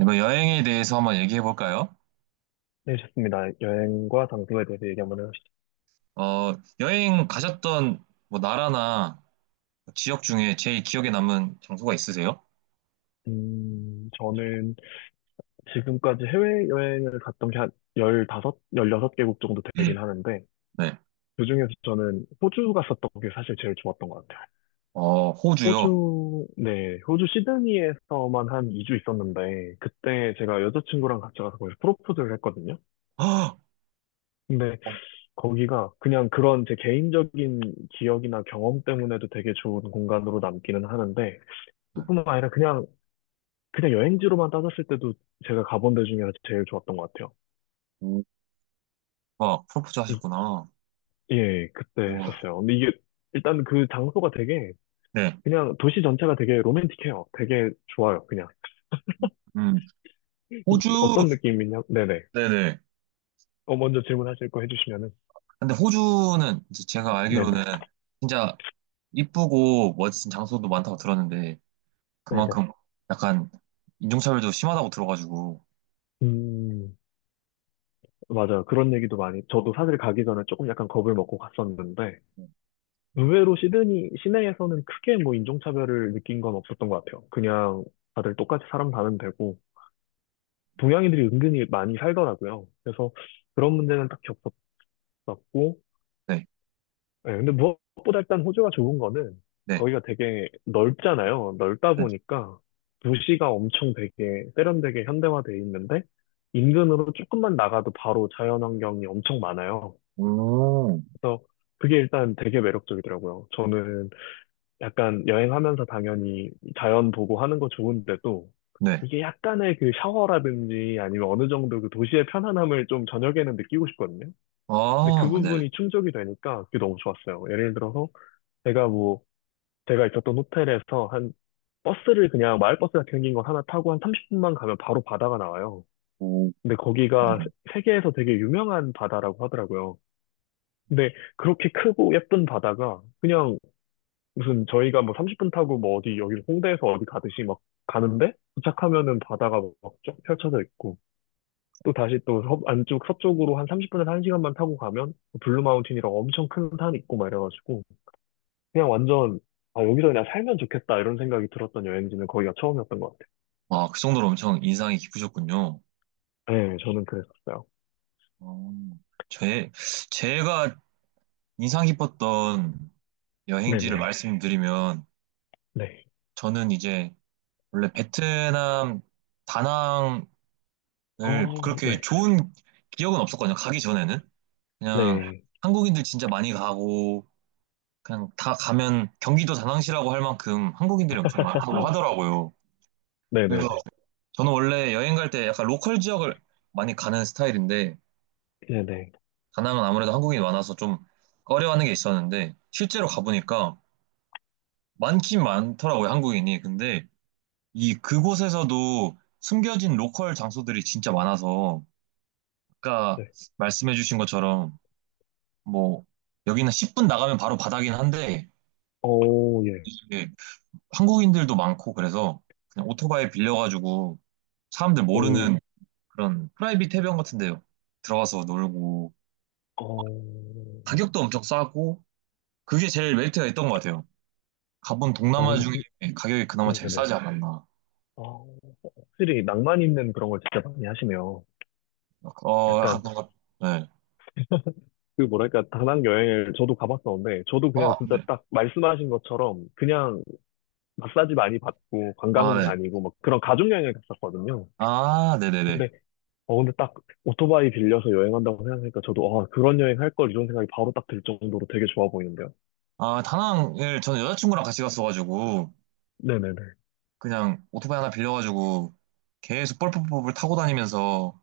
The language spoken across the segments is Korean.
이거 여행에 대해서 한번 얘기해 볼까요? 네, 좋습니다. 여행과 장소에 대해서 얘기 한번 해보시죠. 어, 여행 가셨던 뭐 나라나 지역 중에 제일 기억에 남는 장소가 있으세요? 저는 지금까지 해외여행을 갔던 게한섯열 16개국 정도 되긴 하는데, 네. 그중에서 저는 호주 갔었던 게 사실 제일 좋았던 것 같아요. 어, 호주요. 호주, 네, 호주 시드니에서만 한 2주 있었는데, 그때 제가 여자친구랑 같이 가서 거기서 프로포즈를 했거든요. 헉! 근데 어, 거기가 그냥 그런 제 개인적인 기억이나 경험 때문에도 되게 좋은 공간으로 남기는 하는데, 네. 뿐만 아니라 그냥 여행지로만 따졌을 때도 제가 가본 데 중에 제일 좋았던 것 같아요. 오, 아, 프로포즈 이- 하셨구나. 예, 그때 우와. 했었어요. 근데 이게 일단 그 장소가 되게, 네. 그냥 도시 전체가 되게 로맨틱해요. 되게 좋아요. 그냥 음, 호주, 어떤 느낌이냐? 네네. 네네. 먼저 질문하실 거 해주시면은. 근데 호주는 이제 제가 네네. 알기로는 진짜 이쁘고 멋진 장소도 많다고 들었는데 네네. 그만큼 약간 인종차별도 심하다고 들어가지고. 음 맞아요. 그런 얘기도 많이. 저도 사실 가기 전에 조금 약간 겁을 먹고 갔었는데 의외로 시드니 시내에서는 크게 뭐 인종차별을 느낀 건 없었던 것 같아요. 그냥 다들 똑같이 사람 사는 데고 동양인들이 은근히 많이 살더라고요. 그래서 그런 문제는 딱히 없었고, 네, 예, 근데 무엇보다 일단 호주가 좋은 거는 네, 거기가 되게 넓잖아요. 넓다 네. 보니까 도시가 엄청 되게 세련되게 현대화돼 있는데 인근으로 조금만 나가도 바로 자연환경이 엄청 많아요. 오. 그래서 그게 일단 되게 매력적이더라고요. 저는 약간 여행하면서 당연히 자연 보고 하는 거 좋은데도 네. 이게 약간의 그 샤워라든지 아니면 어느 정도 그 도시의 편안함을 좀 저녁에는 느끼고 싶거든요. 근데 그 아, 네. 부분이 충족이 되니까 그게 너무 좋았어요. 예를 들어서 제가 뭐 제가 있었던 호텔에서 한 버스를 그냥 마을버스 같은 생긴 거 하나 타고 한 30분만 가면 바로 바다가 나와요. 오, 근데 거기가 맞아요. 세계에서 되게 유명한 바다라고 하더라고요. 근데 그렇게 크고 예쁜 바다가 그냥 무슨 저희가 뭐 30분 타고 뭐 어디 여기 홍대에서 어디 가듯이 막 가는데 도착하면은 바다가 막 쫙 펼쳐져 있고 또 다시 또 안쪽 서쪽으로 한 30분에서 1시간만 타고 가면 블루마운틴이라고 엄청 큰 산 있고 막 이래가지고 그냥 완전 아 여기서 그냥 살면 좋겠다 이런 생각이 들었던 여행지는 거기가 처음이었던 것 같아요. 아, 그 정도로 엄청 인상이 깊으셨군요. 네, 저는 그랬었어요. 어, 제, 제가 인상 깊었던 여행지를 네네. 말씀드리면, 네. 네. 저는 이제 원래 베트남 다낭을 어, 그렇게 네. 좋은 기억은 없었거든요. 가기 전에는. 그냥 네. 한국인들 진짜 많이 가고, 그냥 다 가면 경기도 다낭시라고 할 만큼 한국인들이 엄청 많다고 하더라고요. 그래서 네네네. 저는 원래 여행 갈 때 약간 로컬 지역을 많이 가는 스타일인데 네네. 다낭은 아무래도 한국인이 많아서 좀 꺼려하는 게 있었는데 실제로 가보니까 많긴 많더라고요 한국인이. 근데 이 그곳에서도 숨겨진 로컬 장소들이 진짜 많아서 아까 네. 말씀해주신 것처럼, 뭐 여기는 10분 나가면 바로 바다긴 한데 오, 예. 이게 한국인들도 많고 그래서 그냥 오토바이 빌려가지고 사람들 오, 모르는 그런 프라이빗 해변 같은 데요 들어가서 놀고 어, 가격도 엄청 싸고 그게 제일 메리트가 있던 것 같아요. 가본 어, 동남아 근데, 중에 가격이 그나마 제일 네네. 싸지 않았나. 어, 확실히 낭만 있는 그런 걸 진짜 많이 하시네요. 어, 약간 약간 뭔가 네. 그 뭐랄까 다낭 여행을 저도 가봤었는데 저도 그냥 아, 진짜 네. 딱 말씀하신 것처럼 그냥 마사지 많이 받고 아, 관광지 네. 다니고 막 그런 가족 여행을 갔었거든요. 아, 네네네. 근데 근데 딱 오토바이 빌려서 여행한다고 생각하니까 저도 아 그런 여행 할 걸 이런 생각이 바로 딱 들 정도로 되게 좋아 보이는데요. 아, 다낭을 저는 여자친구랑 같이 갔어가지고 네네네. 그냥 오토바이 하나 빌려가지고 계속 뻘뻘뻘 타고 다니면서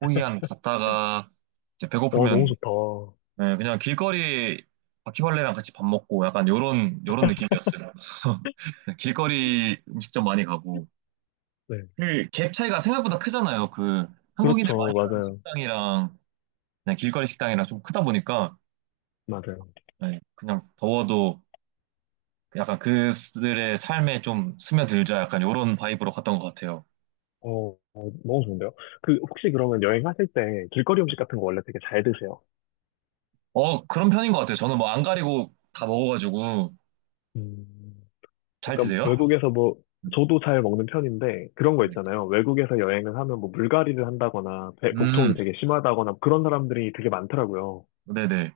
호이안 갔다가 이제 너무 배고프면, 좋다. 네, 그냥 길거리 바퀴벌레랑 같이 밥 먹고 약간 요런 요런 느낌이었어요. 길거리 음식점 많이 가고. 네. 그 갭 차이가 생각보다 크잖아요. 그 한국인들 그렇죠. 많이 가는 맞아요. 식당이랑 그냥 길거리 식당이랑 좀 크다 보니까 맞아요. 네, 그냥 더워도 약간 그들의 삶에 좀 스며들자 약간 요런 바이브로 갔던 것 같아요. 너무 좋은데요. 그 혹시 그러면 여행하실 때 길거리 음식 같은 거 원래 되게 잘 드세요? 어, 그런 편인 것 같아요. 저는 뭐 안 가리고 다 먹어가지고. 음. 잘 약간 드세요? 외국에서 뭐 음, 저도 잘 먹는 편인데 그런 거 네. 있잖아요. 외국에서 여행을 하면 뭐 물갈이를 한다거나 복통이 음, 되게 심하다거나 그런 사람들이 되게 많더라고요. 네네.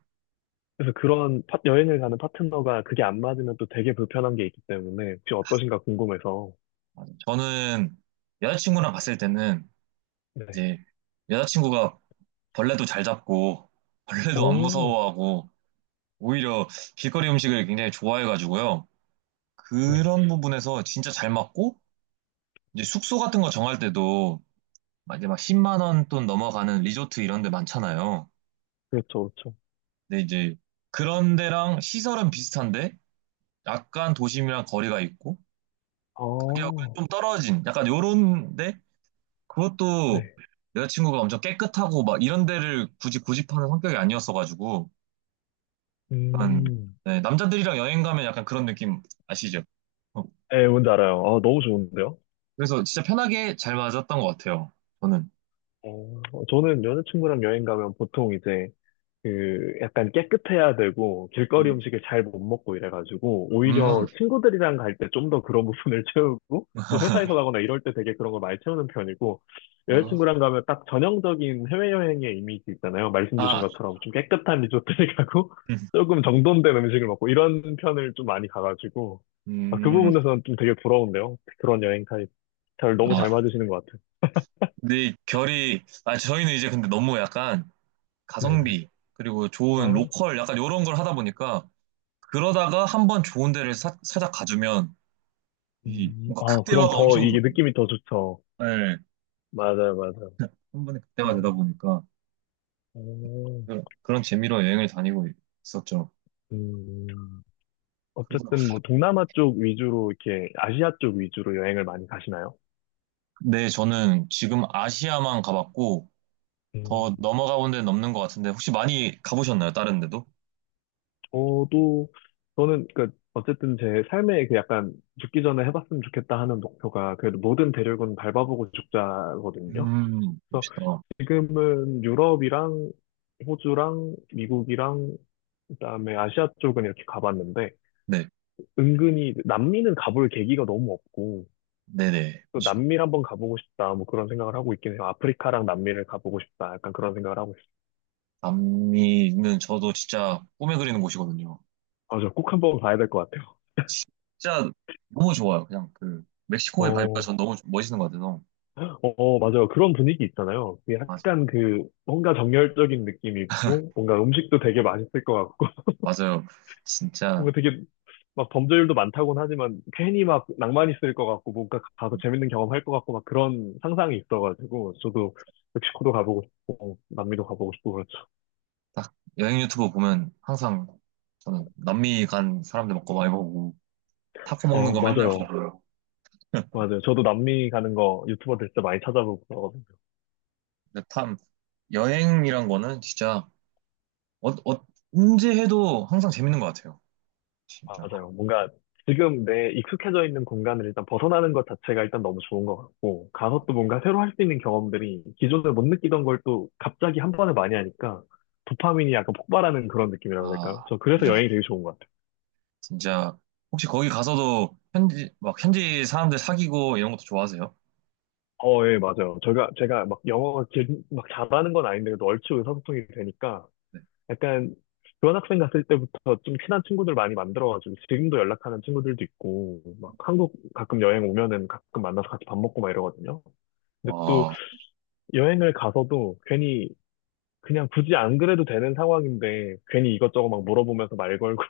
그래서 그런 여행을 가는 파트너가 그게 안 맞으면 또 되게 불편한 게 있기 때문에 혹시 어떠신가 궁금해서. 맞아요. 저는 여자친구랑 갔을 때는 네. 이제 여자친구가 벌레도 잘 잡고 벌레도 안 오, 무서워하고 오히려 길거리 음식을 굉장히 좋아해가지고요. 네. 그런 부분에서 진짜 잘 맞고, 이제 숙소 같은 거 정할 때도 막 이제 막 10만 원 돈 넘어가는 리조트 이런 데 많잖아요. 그렇죠, 그렇죠. 근데 이제 그런 데랑 시설은 비슷한데 약간 도심이랑 거리가 있고 아, 가격은 좀 떨어진 약간 요런데 그것도 네. 여자친구가 엄청 깨끗하고 막 이런 데를 굳이 고집하는 성격이 아니었어가지고 약간, 음. 네, 남자들이랑 여행 가면 약간 그런 느낌 아시죠? 네, 뭔지 알아요. 아, 너무 좋은데요? 그래서 진짜 편하게 잘 맞았던 것 같아요. 저는. 어, 저는 여자친구랑 여행 가면 보통 이제 그 약간 깨끗해야 되고 길거리 음. 음식을 잘 못 먹고 이래가지고 음. 오히려 친구들이랑 갈 때 좀 더 그런 부분을 채우고 또 아, 회사에서 가거나 이럴 때 되게 그런 걸 많이 채우는 편이고 여자친구랑 가면 딱 전형적인 해외여행의 이미지 있잖아요. 말씀 주신 아, 것처럼 좀 깨끗한 리조트를 가고 조금 정돈된 음식을 먹고 이런 편을 좀 많이 가가지고 아, 그 음. 부분에서는 좀 되게 부러운데요. 그런 여행 타입. 잘 너무 아, 잘 맞으시는 것 같아요. 근데 결이, 아, 저희는 이제 근데 너무 약간 네네. 가성비, 그리고 좋은 아, 로컬, 약간 이런 걸 하다 보니까, 그러다가 한 번 좋은 데를 살짝 가주면, 이 뭔가 아, 그럼 극대화가 더 엄청, 이게 느낌이 더 좋죠. 네, 맞아요, 맞아요. 한 번에 극대화 되다 어, 보니까, 어, 그런 재미로 여행을 다니고 있었죠. 음, 그래서, 어쨌든 뭐 동남아 쪽 위주로 이렇게 아시아 쪽 위주로 여행을 많이 가시나요? 네, 저는 지금 아시아만 가봤고, 더 음, 넘어가 본 데는 없는 것 같은데 혹시 많이 가보셨나요? 다른 데도? 저도 저는 그 어쨌든 제 삶에 그 약간 죽기 전에 해봤으면 좋겠다 하는 목표가 그래도 모든 대륙은 밟아보고 죽자거든요. 그래서 멋있다. 지금은 유럽이랑 호주랑 미국이랑 그다음에 아시아 쪽은 이렇게 가봤는데 네, 은근히 남미는 가볼 계기가 너무 없고 네네, 또 그렇죠. 남미를 한번 가보고 싶다. 뭐 그런 생각을 하고 있긴 해요. 아프리카랑 남미를 가보고 싶다. 약간 그런 생각을 하고 있어요. 남미는 저도 진짜 꿈에 그리는 곳이거든요. 맞아. 꼭 한번 가야 될 것 같아요. 진짜 너무 좋아요. 그냥 그 멕시코의 바이브가 어, 전 너무 멋있는 것 같아서. 어, 어, 맞아요. 그런 분위기 있잖아요. 그게 맞아, 약간 그 뭔가 정열적인 느낌이고 뭔가 음식도 되게 맛있을 것 같고 맞아요. 진짜 뭔가 되게 막 범죄율도 많다고는 하지만 괜히 막 낭만 있을 것 같고 뭔가 가서 재밌는 경험 할 것 같고 막 그런 상상이 있어가지고 저도 멕시코도 가보고 싶고 어, 남미도 가보고 싶고 그렇죠. 딱. 여행 유튜브 보면 항상 저는 남미 간 사람들 먹고 많이 보고 타코 먹는 어, 거 맨날 맞아요. 보고요. 맞아요. 저도 남미 가는 거 유튜버들 진짜 많이 찾아보고 근데 참 여행이란 거는 진짜 어, 어, 언제 해도 항상 재밌는 것 같아요. 진짜. 맞아요. 뭔가 지금 내 익숙해져 있는 공간을 일단 벗어나는 것 자체가 일단 너무 좋은 것 같고, 가서 또 뭔가 새로 할 수 있는 경험들이 기존에 못 느끼던 걸 또 갑자기 한 번에 많이 하니까 도파민이 약간 폭발하는 그런 느낌이라고 해야 아, 될까요? 저 그래서 그죠. 여행이 되게 좋은 것 같아요. 진짜 혹시 거기 가서도 현지 막 현지 사람들 사귀고 이런 것도 좋아하세요? 어, 예, 맞아요. 제가 막 영어가 막 잘하는 건 아닌데, 그래도 얼추 의사소통이 되니까 약간 교환학생 갔을 때부터 좀 친한 친구들 많이 만들어가지고 지금도 연락하는 친구들도 있고, 막 한국 가끔 여행 오면은 가끔 만나서 같이 밥 먹고 막 이러거든요. 근데 또 와. 여행을 가서도 괜히 그냥 굳이 안 그래도 되는 상황인데 괜히 이것저것 막 물어보면서 말 걸고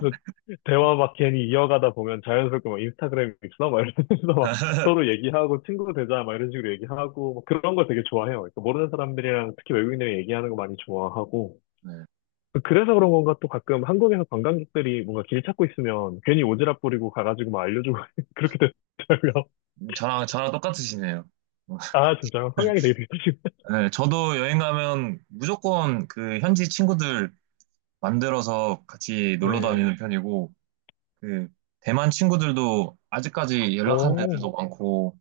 대화 막 괜히 이어가다 보면 자연스럽게 막 인스타그램 있어? 막 이러면서 막 서로 얘기하고 친구 되자 막 이런 식으로 얘기하고 막 그런 걸 되게 좋아해요. 그러니까 모르는 사람들이랑 특히 외국인들이 얘기하는 거 많이 좋아하고 네. 그래서 그런 건가 또 가끔 한국에서 관광객들이 뭔가 길 찾고 있으면 괜히 오지랖 부리고 가가지고 막 알려주고 그렇게 되더라고요. 저랑 똑같으시네요. 아 진짜 성향이 되게 비슷하시네. 네, 저도 여행 가면 무조건 그 현지 친구들 만들어서 같이 놀러 다니는 네. 편이고, 그 대만 친구들도 아직까지 연락하는 애들도 오, 많고,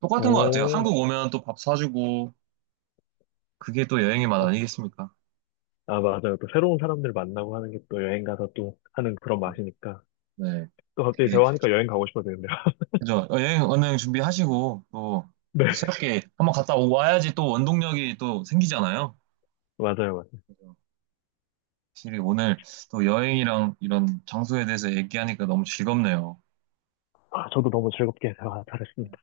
똑같은 것 같아요. 오. 한국 오면 또 밥 사주고, 그게 또 여행의 맛 아니겠습니까? 아, 맞아요. 또 새로운 사람들 만나고 하는 게 또 여행 가서 또 하는 그런 맛이니까. 네. 또 갑자기 네. 대화하니까 여행 가고 싶어지는데요. 그죠? 어, 여행, 언행 준비하시고, 또, 네, 또 새롭게 한번 갔다 와야지 또 원동력이 또 생기잖아요. 맞아요, 맞아요. 그죠? 확실히 오늘 또 여행이랑 이런 장소에 대해서 얘기하니까 너무 즐겁네요. 아, 저도 너무 즐겁게 대화 잘했습니다.